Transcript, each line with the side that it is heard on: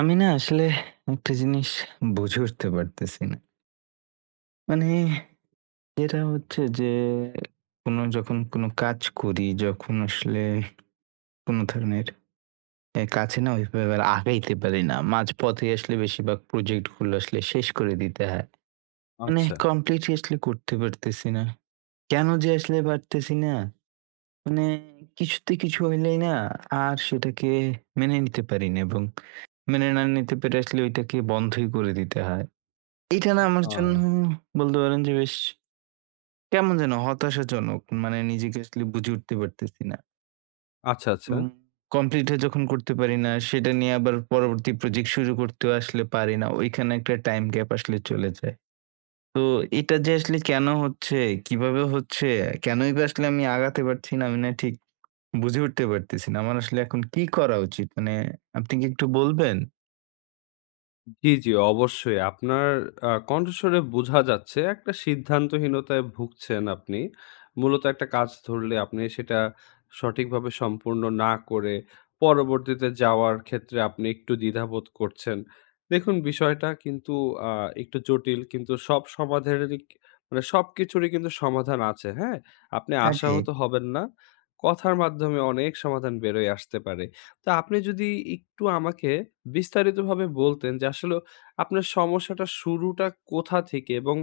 right: আমি না আসলে একটা জিনিস বুঝে উঠতে পারতেছি না। মানে যেটা হচ্ছে যে, যখন কোনো কাজ করি, যখন আসলে কোনো ধরনের এ কাজে না ওইভাবে আর আগাইতে পারি না। মাঝপথে আসলে বেশিরভাগ প্রজেক্ট গুলো আসলে শেষ করে দিতে হয়। মানে
left: আচ্ছা।
right: কমপ্লিটলি আসলে করতে পারতেছি না। কেন যে আসলে পারতেছি না? মানে কিছুতে কিছু হইলেই না আর সেটাকে মেনে নিতে পারি না এবং মেনে না নিতে পেরে আসলে ওইটাকে বন্ধই করে দিতে হয়। এইটা না আমার
left: আ
right: জন্য বলতে পারেন যে বেশ কেমন যেন হতাশাজনক। মানে নিজেকে আসলে বুঝে উঠতে পারতেছি না।
left: আচ্ছা, আচ্ছা।
right: এবং কমপ্লিট যখন করতে পারি না সেটা নিয়ে আবার পরবর্তী প্রজেক্ট শুরু করতেও আসলে পারি না। ওইখানে একটা টাইম গ্যাপ আসলে চলে যায়। তো এটা যে আসলে কেন হচ্ছে, কিভাবে হচ্ছে, কেনই বা আসলে আমি আগাতে পারছি না আমি না ঠিক বুঝে উঠতে পারতেছি না। আমার আসলে এখন কি করা উচিত? মানে আপনি কি একটু বলবেন?
left: জি, জি অবশ্যই। আপনার কণ্ঠস্বরে বোঝা যাচ্ছে একটা সিদ্ধান্তহীনতায় ভুগছেন আপনি। মূলত একটা কাজ ধরলে আপনি সেটা সঠিকভাবে সম্পূর্ণ না করে পরবর্তীতে যাওয়ার ক্ষেত্রে আপনি একটু দ্বিধাবোধ করছেন। দেখুন বিষয়টা কিন্তু আ একটু জটিল কিন্তু সব সমাধানেরই মানে সবকিছুরই কিন্তু সমাধান আছে, হ্যাঁ? আপনি
right: হ্যাঁ, ঠিক
left: আশাহত হবেন না। কথার মাধ্যমে অনেক সমাধান বেরোয় আসতে পারে। তা আপনি যদি একটু আমাকে বিস্তারিতভাবে বলতেন যে আসলে আপনার সমস্যাটা শুরুটা কোথা থেকে এবং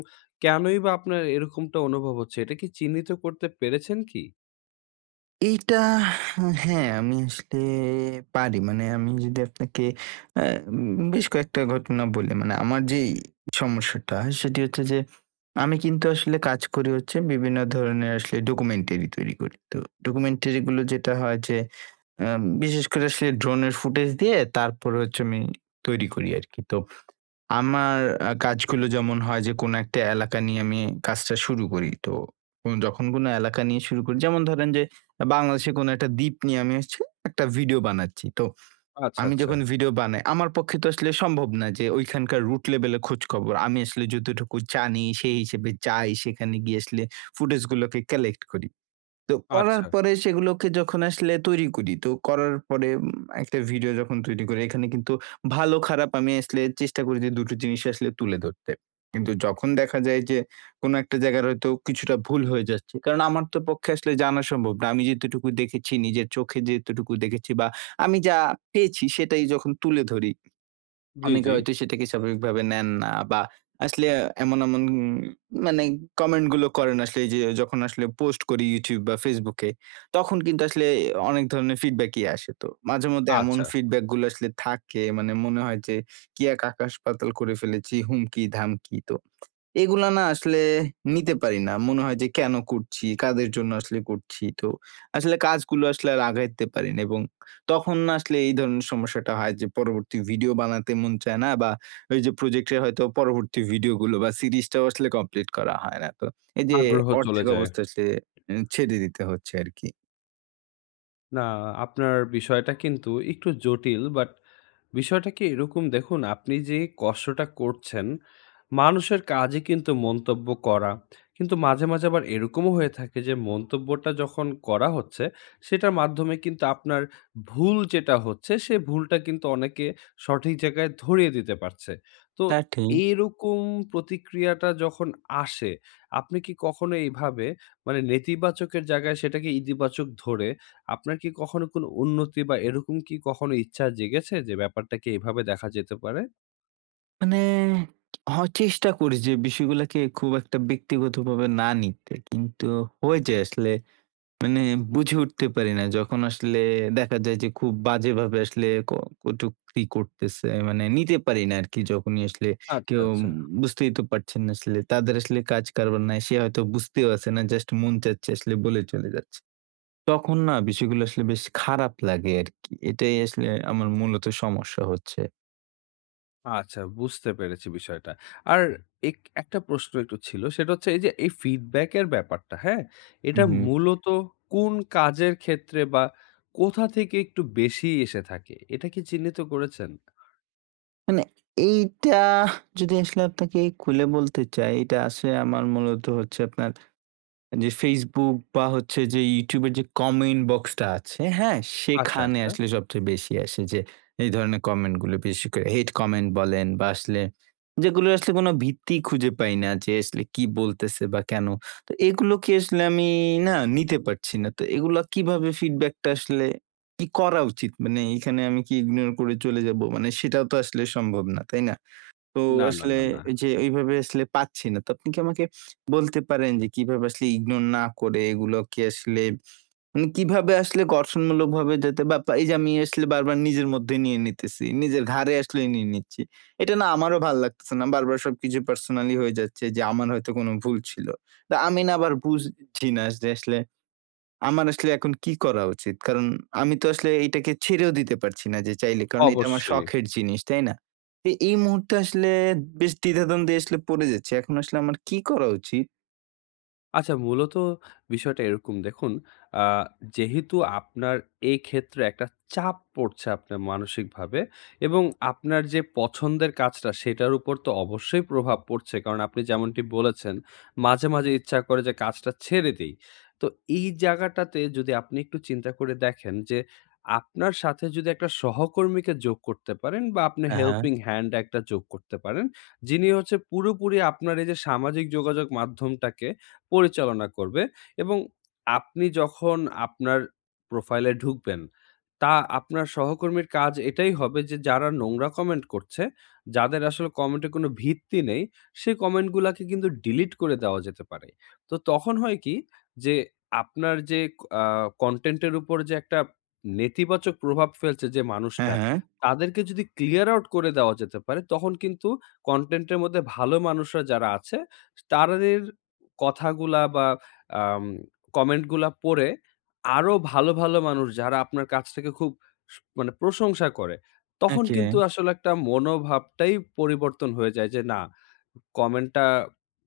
left: কেনই বা আপনার এরকমটা অনুভব হচ্ছে? এটা কি চিহ্নিত করতে পেরেছেন কি?
right: এইটা হ্যাঁ, আমি আসলে পারি। মানে আমি যদি আপনাকে আ বেশ কয়েকটা ঘটনা বলি। মানে আমার যেই সমস্যাটা সেটি হচ্ছে যে, আমি কিন্তু আসলে কাজ করি হচ্ছে বিভিন্ন ধরনের আসলে ডকুমেন্টারি তৈরি করি। তো ডকুমেন্টারি গুলো যেটা হয় যে, আ বিশেষ করে আসলে ড্রোনের ফুটেজ দিয়ে তারপরে হচ্ছে আমি তৈরি করি আরকি। তো আমার কাজগুলো যেমন হয় যে কোনো একটা এলাকা নিয়ে আমি কাজটা শুরু করি। তো যখন কোনো এলাকা নিয়ে শুরু করি যেমন ধরেন যে বাংলাদেশে কোনো একটা দ্বীপ নিয়ে আমি হচ্ছে একটা ভিডিও বানাচ্ছি। তো
left: আচ্ছা,
right: আমি
left: আচ্ছা,
right: যখন ভিডিও বানাই আমার পক্ষে তো আসলে সম্ভব না যে ওইখানকার রুট লেভেলে খোঁজখবর। আমি আসলে যতটুকু জানি সেই হিসেবে যাই সেখানে গিয়ে আসলে ফুটেজগুলোকে কালেক্ট করি। তো করার
left: আচ্ছা।
right: পরে সেগুলোকে যখন আসলে তৈরি করি, তো করার পরে একটা ভিডিও যখন তৈরি করি, এখানে কিন্তু ভালো খারাপ আমি আসলে চেষ্টা করি যে দুটো জিনিস আসলে তুলে ধরতে। কিন্তু যখন দেখা যায় যে কোনো একটা জায়গার হয়তো কিছুটা ভুল হয়ে যাচ্ছে। কারণ আমার তো পক্ষে আসলে জানা সম্ভব না। আমি যেতটুকু দেখেছি, নিজের চোখে যেতটুকু দেখেছি বা আমি যা পেয়েছি সেটাই যখন তুলে ধরি
left: জি,
right: অনেকে
left: জি।
right: হয়তো সেটাকে স্বাভাবিকভাবে নেন না বা আসলে এমন মানে কমেন্ট গুলো করেন আসলে এই যে যখন আসলে পোস্ট করি YouTube বা Facebook এ, তখন কিন্তু আসলে অনেক ধরনের ফিডব্যাকই আসে। তো মাঝেমধ্যে এমন
left: আচ্ছা,
right: ফিডব্যাক গুলো আসলে থাকে মানে মনে হয় যে কি এক আকাশ পাতাল করে ফেলেছি, হুমকি-ধামকি। তো এগুলা না আসলে নিতে পারি না। মনে হয় যে কেন করছি? কাদের জন্য আসলে করছি? তো আসলে কাজগুলো আসলে আর আগাইতে পারি না এবং তখন না আসলে এই ধরনের সমস্যাটা হয় যে পরবর্তী ভিডিও বানাতে মন চায় না বা ওই যে প্রজেক্টের হয়তো পরবর্তী ভিডিওগুলো বা সিরিজটাও আসলে কমপ্লিট করা হয় না। তো এই যে
left: আগ্রহ চলে
right: অর্থের
left: যায়।
right: অবস্থা আসলে এ ছেড়ে দিতে হচ্ছে আরকি।
left: না, আপনার বিষয়টা কিন্তু একটু জটিল বাট বিষয়টা কি এরকম দেখুন, আপনি যে কষ্টটা করছেন, মানুষের কাজে কিন্তু মন্তব্য করা। কিন্তু মাঝে, মাঝে আবার এরকমও হয়ে থাকে যে মন্তব্যটা যখন করা হচ্ছে, সেটার মাধ্যমে কিন্তু আপনার ভুল যেটা হচ্ছে, সে ভুলটা কিন্তু অনেকে সঠিক জায়গায় ধরিয়ে দিতে পারছে। তো
right: তা ঠিক।
left: এইরকম প্রতিক্রিয়াটা যখন আসে, আপনি কি কখনো এইভাবে মানে নেতিবাচকের জায়গায় সেটাকে ইতিবাচক ধরে আপনার কি কখনো কোনো উন্নতি বা এরকম কি কখনো ইচ্ছা জেগেছে যে ব্যাপারটাকে এভাবে দেখা যেতে পারে?
right: মানে হ চেষ্টা করি যে বিষয়গুলাকে খুব একটা ব্যক্তিগতভাবে না নিতে। কিন্তু হয়ে যায় আসলে মানে বুঝে উঠতে পারি না। যখন আসলে দেখা যায় যে খুব বাজেভাবে আসলে কটুক্তি করতেছে। মানে নিতে পারি না আরকি। যখনই আসলে
left: আচ্ছা,
right: কেউ
left: আচ্ছা।
right: বুঝতেই তো পারছেন না আসলে। তাদের আসলে কাজ কারবার নাই। সে হয়তো বুঝতেও আছে না। জাস্ট মন চাচ্ছে আসলে বলে চলে যাচ্ছে। তখন না বিষয়গুলো আসলে বেশ খারাপ লাগে আরকি। এটাই আসলে আমার মূলত সমস্যা হচ্ছে।
left: আচ্ছা বুঝতে পেরেছি বিষয়টা। আর এক একটা প্রশ্ন একটু ছিল। সেটা হচ্ছে এই যে এই feedback এর ব্যাপারটা, হ্যাঁ? এটা
right: হুম।
left: মূলত কোন কাজের ক্ষেত্রে বা কোথা থেকে একটু বেশি এসে থাকে? এটা কি চিহ্নিত করেছেন?
right: মানে এইটা যদি আসলে আপনাকে খুলে বলতে চাই, এটা আসলে আমার মূলত হচ্ছে আপনার যে Facebook বা হচ্ছে যে YouTube এর যে কমেন্ট বক্সটা আছে, হ্যাঁ?
left: আচ্ছা,
right: সেখানে
left: আচ্ছা।
right: আসলে সবচেয়ে বেশি আসে যে এই ধরনের কমেন্ট গুলো বেশি করে হেট কমেন্ট বলেন বা আসলে যেগুলো আসলে কোনো ভিত্তি খুঁজে পাই না যে আসলে কি বলতেছে বা কেন? তো এগুলো কি আসলে আমি না নিতে পারছি না। তো এগুলো কিভাবে ফিডব্যাকটা আসলে কি করা উচিত? মানে এখানে আমি কি ইগনোর করে চলে যাবো? মানে সেটাও তো আসলে সম্ভব না, তাই না? তো
left: না, না,
right: আসলে
left: না, না।
right: এই যে ওইভাবে আসলে পাচ্ছি না। তো আপনি কি আমাকে বলতে পারেন যে কিভাবে আসলে ইগনোর না করে এগুলোকে আসলে মানে কিভাবে আসলে গঠনমূলকভাবে যাতে বা পা এই যে আমি আসলে বারবার নিজের মধ্যে নিয়ে নিতেছি। নিজের ঘাড়ে আসলে নিয়ে নিচ্ছি। এটা না আমারও ভাল লাগতেছে না। বারবার সবকিছু পার্সোনালি হয়ে যাচ্ছে যে আমার হয়তো কোনো ভুল ছিল। তা আমি না আবার বুঝছি না যে আসলে আমার আসলে এখন কি করা উচিত? কারণ আমি তো আসলে এইটাকে ছেড়েও দিতে পারছি না যে চাইলে। কারণ এটা আমার
left: অবশ্যই।
right: শখের জিনিস, তাই না? তো এই মুহূর্তে আসলে বেশ দ্বিধাদ্বন্দ্বে আসলে পড়ে যাচ্ছি। এখন আসলে আমার কি করা উচিত?
left: আচ্ছা মূলত বিষয়টা এরকম দেখুন, আ যেহেতু আপনার এই ক্ষেত্রে একটা চাপ পড়ছে আপনার মানসিকভাবে এবং আপনার যে পছন্দের কাজটা সেটার উপর তো অবশ্যই প্রভাব পড়ছে। কারণ আপনি যেমনটি বলেছেন, মাঝে, মাঝে ইচ্ছা করে যে কাজটা ছেড়ে দেই। তো এই জায়গাটাতে যদি আপনি একটু চিন্তা করে দেখেন যে আপনার সাথে যদি একটা সহকর্মীকে যোগ করতে পারেন বা আপনি
right: হ্যাঁ, হ্যাঁ।
left: হেল্পিং হ্যান্ড একটা যোগ করতে পারেন। যিনি হচ্ছে পুরোপুরি আপনার এই যে সামাজিক যোগাযোগ মাধ্যমটাকে পরিচালনা করবে এবং আপনি যখন আপনার প্রোফাইলে ঢুকবেন, তা আপনার সহকর্মীর কাজ এটাই হবে যে যারা নোংরা কমেন্ট করছে, যাদের আসলে কমেন্টে কোনো ভিত্তি নেই, সেই কমেন্টগুলাকে কিন্তু ডিলিট করে দেওয়া যেতে পারে। তো তখন হয় কি যে আপনার যে আ কনটেন্ট এর উপর যে একটা নেতিবাচক প্রভাব ফেলছে যে
right: হ্যাঁ,
left: মানুষটা,
right: হ্যাঁ।
left: তাদেরকে যদি ক্লিয়ার আউট করে দেওয়া যেতে পারে, তখন কিন্তু কনটেন্ট এর মধ্যে ভালো মানুষরা যারা আছে, তাদের কথাগুলা বা আম কমেন্ট গুলা পড়ে আরো ভালো, ভালো মানুষ যারা আপনার কাজটাকে খুব মানে প্রশংসা করে, তখন
right: ওকে।
left: কিন্তু আসলে একটা মনোভাবটাই পরিবর্তন হয়ে যায় যে, না কমেন্টটা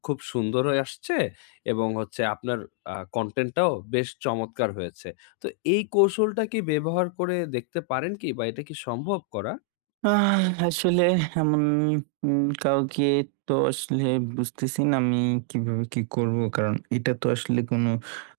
left: খুব সুন্দর হয়ে আসছে এবং হচ্ছে আপনার কনটেন্টটাও বেশ চমৎকার হয়েছে। তো এই কৌশলটা কি ব্যবহার করে দেখতে পারেন কি বা এটা কি সম্ভব করা?
right: আহ আসলে এমন কাউকে তো আসলে বুঝতেছি না আমি কিভাবে কি করব। কারণ এটা তো আসলে কোনো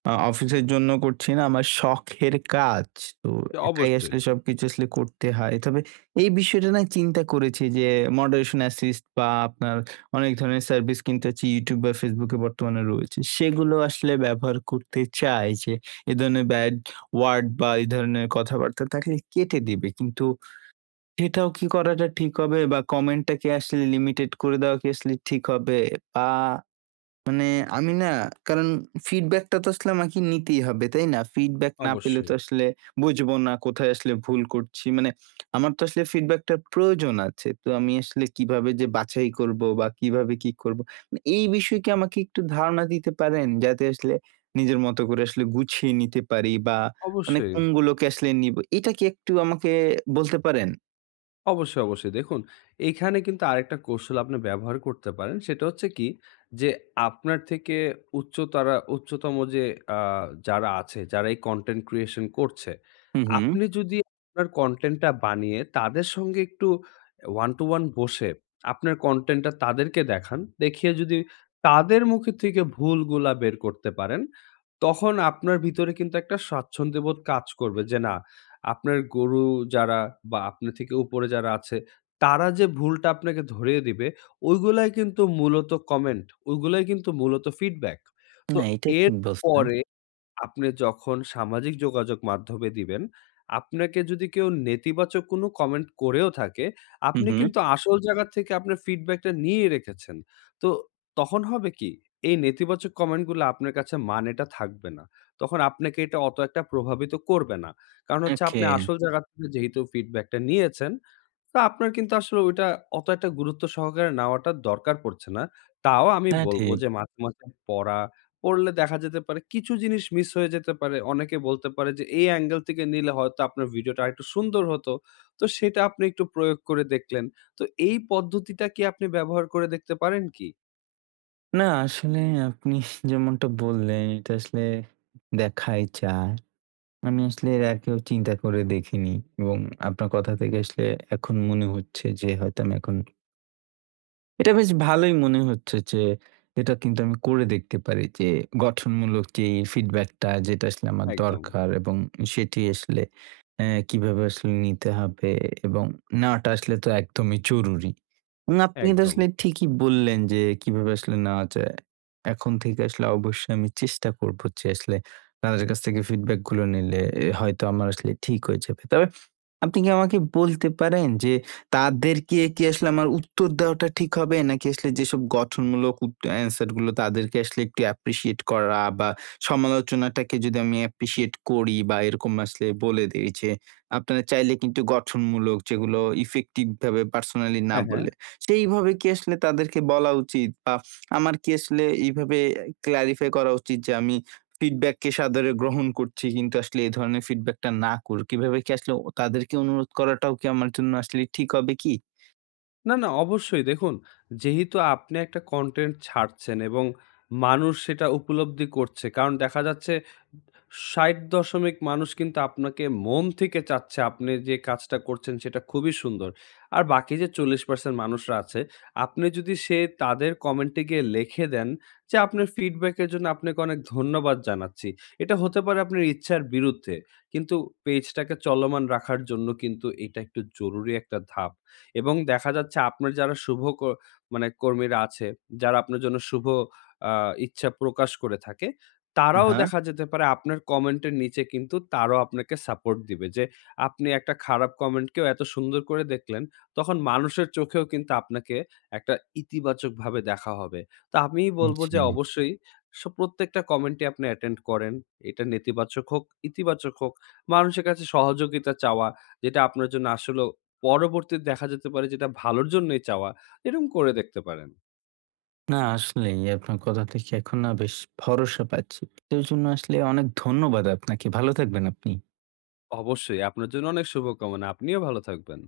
right: অফিসের জন্য করছি না। আমার শখের কাজ। তো একাই
left: অবশ্যই,
right: আসলে সবকিছু আসলে করতে হয়। তবে এই বিষয়টা না চিন্তা করেছি যে মডারেশন অ্যাসিস্ট বা আপনার অনেক ধরনের সার্ভিস কিন্তু হচ্ছে YouTube বা Facebook এ বর্তমানে রয়েছে। সেগুলো আসলে ব্যবহার করতে চাই যে এ ধরনের ব্যাড ওয়ার্ড বা এই ধরনের কথাবার্তা থাকলে কেটে দিবে। কিন্তু এটাও কি করাটা ঠিক হবে বা কমেন্টটা কি আসলে লিমিটেড করে দেওয়া কি আসলে ঠিক হবে? বা মানে আমি না কারণ ফিডব্যাকটা তো আসলে আমাকে নিতেই হবে, তাই না? ফিডব্যাক না পেলে
left: অবশ্যই,
right: তো আসলে বুঝবো না কোথায় আসলে ভুল করছি। মানে আমার তো আসলে ফিডব্যাকটার প্রয়োজন আছে। তো আমি আসলে কিভাবে যে বাছাই করবো বা কিভাবে কি করবো? মানে এই বিষয়ে কি আমাকে একটু ধারণা দিতে পারেন? যাতে আসলে নিজের মতো করে আসলে গুছিয়ে নিতে পারি বা মানে
left: অবশ্যই।
right: কোনগুলোকে আসলে নিবো? এটা কি একটু আমাকে বলতে পারেন?
left: অবশ্যই, অবশ্যই। দেখুন, এইখানে কিন্তু আরেকটা কৌশল আপনি ব্যবহার করতে পারেন। সেটা হচ্ছে কি যে, আপনার থেকে উচ্চতম যে আ যারা আছে, যারা এই কনটেন্ট ক্রিয়েশন করছে,
right: হু, হু।
left: আপনি যদি আপনার কনটেন্টটা বানিয়ে তাদের সঙ্গে একটু ওয়ান টু ওয়ান বসে আপনার কনটেন্টটা তাদেরকে দেখান। দেখিয়ে যদি তাদের মুখে থেকে ভুলগুলা বের করতে পারেন, তখন আপনার ভিতরে কিন্তু একটা স্বাচ্ছন্দ্যবোধ কাজ করবে যে, না আপনার গুরু যারা বা আপনার থেকে উপরে যারা আছে, তারা যে ভুলটা আপনাকে ধরিয়ে দিবে, ওইগুলাই কিন্তু মূলত কমেন্ট, ওইগুলাই কিন্তু মূলত ফিডব্যাক। তো
right: না, এটা ঠিক বলছেন।
left: এরপরে আপনি যখন সামাজিক যোগাযোগ মাধ্যমে দিবেন, আপনাকে যদি কেউ নেতিবাচক কোনো কমেন্ট করেও থাকে,
right: হু,
left: আপনি
right: হু।
left: কিন্তু আসল জায়গা থেকে আপনার ফিডব্যাকটা নিয়ে রেখেছেন। তো তখন হবে কি? এই নেতিবাচক কমেন্টগুলো আপনার কাছে মানেটা থাকবে না। তখন আপনাকে এটা অত একটা প্রভাবিত করবে না। কারণ হচ্ছে আপনি
right: ওকে।
left: আসল জায়গা থেকে যেহেতু ফিডব্যাকটা নিয়েছেন তো আপনার কিন্তু আসলে ওইটা অত একটা গুরুত্ব সহকারে নেওয়াটা দরকার পড়ছে না। তাও আমি
right: হ্যাঁ,
left: বলবো
right: ঠিক।
left: যে মাঝে, মাঝে পড়া, পড়লে দেখা যেতে পারে কিছু জিনিস মিস হয়ে যেতে পারে। অনেকে বলতে পারে যে এই অ্যাঙ্গেল থেকে নিলে হয়তো আপনার ভিডিওটা আরেকটু সুন্দর হতো। তো সেটা আপনি একটু প্রয়োগ করে দেখলেন। তো এই পদ্ধতিটা কি আপনি ব্যবহার করে দেখতে পারেন কি?
right: না আসলে আপনি যেমনটা বললেন এটা আসলে দেখাই যায়। আমি আসলে এর আগেও চিন্তা করে দেখিনি এবং আপনার কথা থেকে আসলে এখন মনে হচ্ছে যে হয়তো আমি এখন এটা বেশ ভালোই মনে হচ্ছে যে এটা কিন্তু আমি করে দেখতে পারি যে গঠনমূলক যেই ফিডব্যাকটা যেটা আসলে আমার
left: একদম,
right: দরকার এবং সেটি আসলে কিভাবে আসলে নিতে হবে এবং নেওয়াটা আসলে তো একদমই জরুরি। না, আপনি কিন্তু
left: একদম।
right: আসলে ঠিকই বললেন যে কিভাবে আসলে নেওয়া যায়। এখন থেকে আসলে অবশ্যই আমি চেষ্টা করব যে আসলে তাদের কাছ থেকে ফিডব্যাক গুলো নিলে এ হয়তো আমার আসলে ঠিক হয়ে যাবে। তবে আপনি কি আমাকে বলতে পারেন যে তাদেরকে কি আসলে আমার উত্তর দেওয়াটা ঠিক হবে? নাকি আসলে যেসব গঠনমূলক অ্যান্সার গুলো তাদেরকে আসলে একটু অ্যাপ্রিশিয়েট করা বা সমালোচনাটাকে যদি আমি অ্যাপ্রিশিয়েট করি বা এরকম আসলে বলে দেই যে আপনারা চাইলে কিন্তু গঠনমূলক যেগুলো ইফেক্টিভ ভাবে পার্সোনালি না
left: হ্যাঁ, হ্যাঁ।
right: বলে সেইভাবে কি আসলে তাদেরকে বলা উচিত? বা আমার কি আসলে এইভাবে ক্লারিফাই করা উচিত যে আমি ফিডব্যাককে সাদরে গ্রহণ করছি কিন্তু আসলে এই ধরনের ফিডব্যাকটা না করুক। এভাবে কি আসলে তাদেরকে অনুরোধ করাটাও কি আমার জন্য আসলে ঠিক হবে কি?
left: না, না অবশ্যই দেখুন, যেহেতু আপনি একটা কনটেন্ট ছাড়ছেন এবং মানুষ সেটা উপলব্ধি করছে। কারণ দেখা যাচ্ছে ৬০ দশমিক মানুষ কিন্তু আপনাকে মন থেকে চাচ্ছে আপনি যে কাজটা করছেন সেটা খুবই সুন্দর। আর বাকি যে ৪০% মানুষরা আছে, আপনি যদি সে তাদের কমেন্টে গিয়ে লিখে দেন যে, "আপনার ফিডব্যাকের জন্য আপনাকে অনেক ধন্যবাদ জানাচ্ছি।" এটা হতে পারে আপনার ইচ্ছার বিরুদ্ধে। কিন্তু পেজটাকে চলমান রাখার জন্য কিন্তু এটা একটু জরুরি একটা ধাপ। এবং দেখা যাচ্ছে আপনার যারা শুভ মানে কর্মীরা আছে, যারা আপনার জন্য শুভ আ ইচ্ছা প্রকাশ করে থাকে, তারাও
right: হ্যাঁ,
left: দেখা যেতে পারে আপনার কমেন্টের নিচে কিন্তু তারাও আপনাকে সাপোর্ট দিবে যে আপনি একটা খারাপ কমেন্টকেও এত সুন্দর করে দেখলেন, তখন মানুষের চোখেও কিন্তু আপনাকে একটা ইতিবাচকভাবে দেখা হবে। তো আমি বলব যে
right: জি।
left: অবশ্যই প্রত্যেকটা কমেন্টই আপনি অ্যাটেন্ড করেন। এটা নেতিবাচক হোক, ইতিবাচক হোক, মানুষের কাছে সহযোগিতা চাওয়া যেটা আপনার জন্য আসলেও পরবর্তীতে দেখা যেতে পারে যেটা ভালোর জন্যই চাওয়া, এরকম করে দেখতে পারেন।
right: না আসলেই আপনার কথা থেকে এখন না বেশ ভরসা পাচ্ছি। এর জন্য আসলে অনেক ধন্যবাদ আপনাকে। ভালো থাকবেন আপনি।
left: অবশ্যই আপনার জন্য অনেক শুভকামনা। আপনিও ভালো থাকবেন।